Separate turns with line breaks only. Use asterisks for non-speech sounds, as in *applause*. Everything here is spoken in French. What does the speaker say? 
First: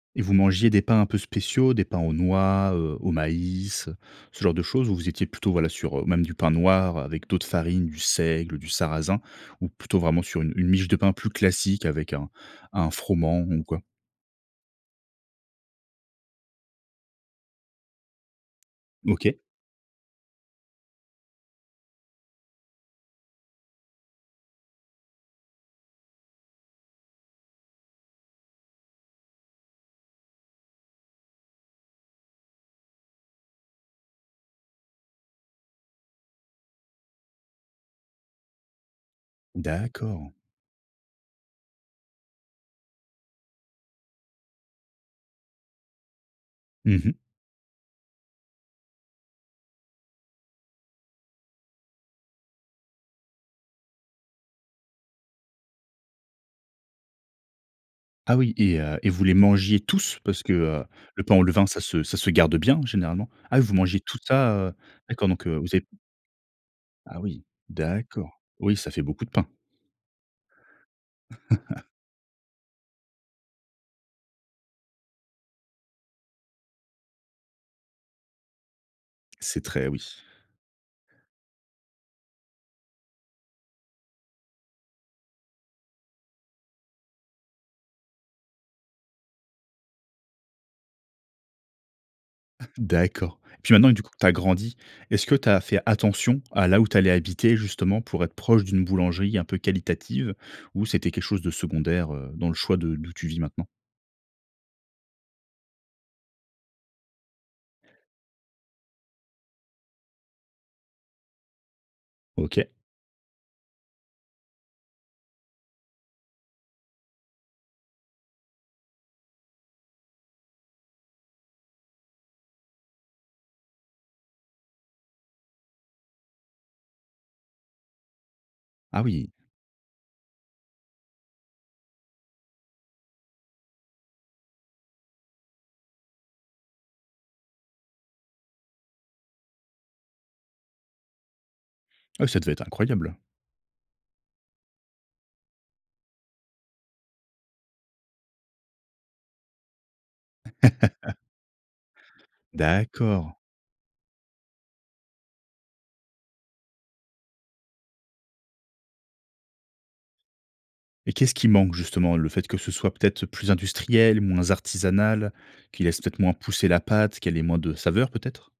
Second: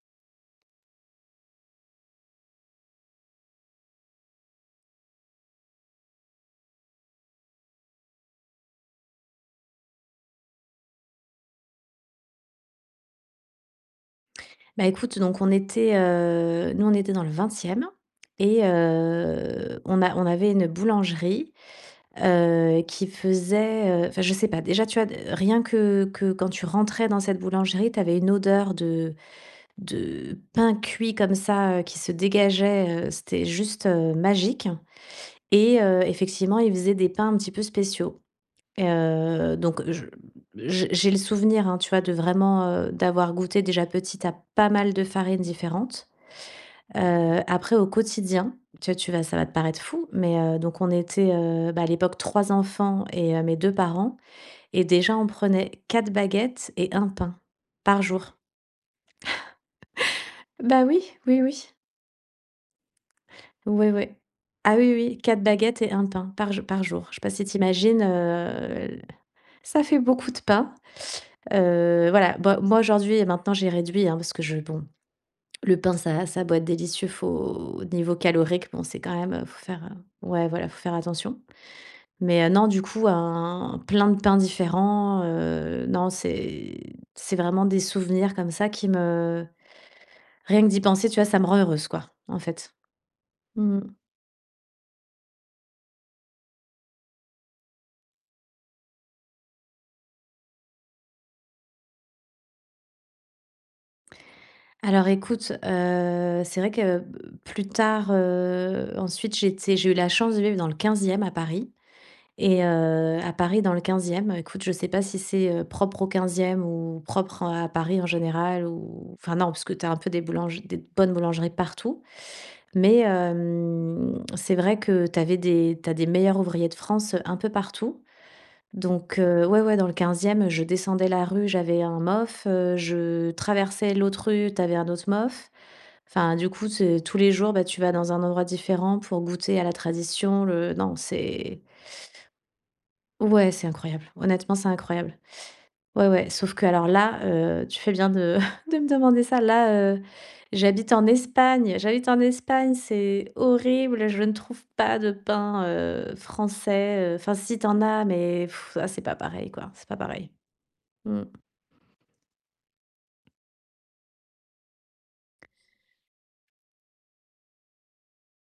Et vous mangiez des pains un peu spéciaux, des pains aux noix, heu, au maïs, heu, ce genre de choses? Où vous étiez plutôt voilà sur, heu, même du pain noir avec d'autres farines, du seigle, du sarrasin, ou plutôt vraiment sur une une miche de pain plus classique avec un un froment, ou quoi?
Beh écoute, donc on était, heu, nous, on était dans le 20e et
OK.
heu, on a on avait une boulangerie, heu, qui faisait, heu enfin je sais pas, déjà, tu as rien que que quand tu rentrais dans cette boulangerie, tu avais une odeur de de pain cuit comme ça, heu, qui se dégageait, heu, c'était juste, heu, magique, et heu, effectivement, ils faisaient des pains un petit peu spéciaux. Et heu, donc je
D'accord!
j'ai j'ai le souvenir hein, tu vois, de vraiment, heu, d'avoir goûté déjà petit a pas mal de farine différentes.
Mmh mh.
Heu, après, au quotidien, tu vois, ça va te paraître fou, mais, heu, donc on était, heu, à l'époque 3 enfants et heu, mes 2 parents. Et déjà on prenait 4 baguettes et 1 pain par jour.
Ah oui, et heu, vous les mangiez tous? Parce que, heu,
Ben oui.
le pain
Oui,
au levain,
oui.
ça se ça se garde bien généralement. Ah, vous
Oui,
mangez
oui.
tout ça, heu?
Ah oui, oui,
D'accord
4
donc, heu, vous
baguettes
avez
et 1 pain par jou par jour. Je sais
Ah
pas
oui!
si tu imagines, heu,
D'accord. Oui, ça fait
l
beaucoup de pain.
ça fait beaucoup de pain.
*chuckles*
Heu, voilà. Bah moi aujourd'hui et maintenant j'ai réduit, hein, parce que je bon, le pain, ça va ça a beau être délicieux, faut niveau calorique, bon, c'est quand même, il faut
C'est très
faire
oui.
ouais voilà, il faut faire attention. Mais, heu, non, du coup, hein, plein de pains différents, heu. Non, c'est c'est vraiment des souvenirs comme ça qui me rien que d'y penser, tu vois, ça me rend heureuse, quoi, en fait.
D'accord. Et puis
Mmh
maintenant,
mh.
du coup, que tu as grandi. Est-ce que tu as fait attention à là où tu allais habiter, justement pour être proche d'une boulangerie un peu qualitative ou c'était quelque chose de secondaire, heu, dans le choix de d'où tu vis maintenant?
Alors écoute, heu, c'est vrai que plus tard, heu, ensuite, j'étais j'ai eu la chance de vivre dans le 15e à Paris et
OK.
heu, à Paris dans le 15e, écoute, je sais pas si c'est, heu, propre au 15e ou propre, heu, à Paris en général, ou enfin, non, parce que tu as un peu des boulangers des bonnes boulangeries partout. Mais hem, c'est vrai que tu avais des tu as des Meilleurs ouvriers de France un peu partout.
Ah
Donc,
oui!
heu, oui oui, dans le 15e, je descendais la rue, j'avais un MOF, heu, je traversais l'autre rue, tu avais un autre MOF. Enfin du coup, ce tous les jours, ben tu vas dans un endroit différent pour goûter à la tradition le Non, c'est
Ouais, ça devait être incroyable!
Ouais, c'est incroyable. Honnêtement, c'est incroyable. Ouais, ouais. Sauf que alors là, heu, tu fais bien de *chuckles* de me demander ça. Là, heu, j'habite en
*chuckles*
Espagne. J'habite en Espagne, c'est
D'accord.
horrible. Je ne trouve pas de pain, heu, français. Enfin, si, tu en as, mais *blows air* ah, c'est pas pareil, quoi, c'est pas pareil.
Et qu'est ce
Mmh.
qui manque, justement? Le fait que ce soit peut être plus industriel, moins artisanal, qui laisse peut moins pousser la pâte, qu'elle ait moins de saveurs, peut être?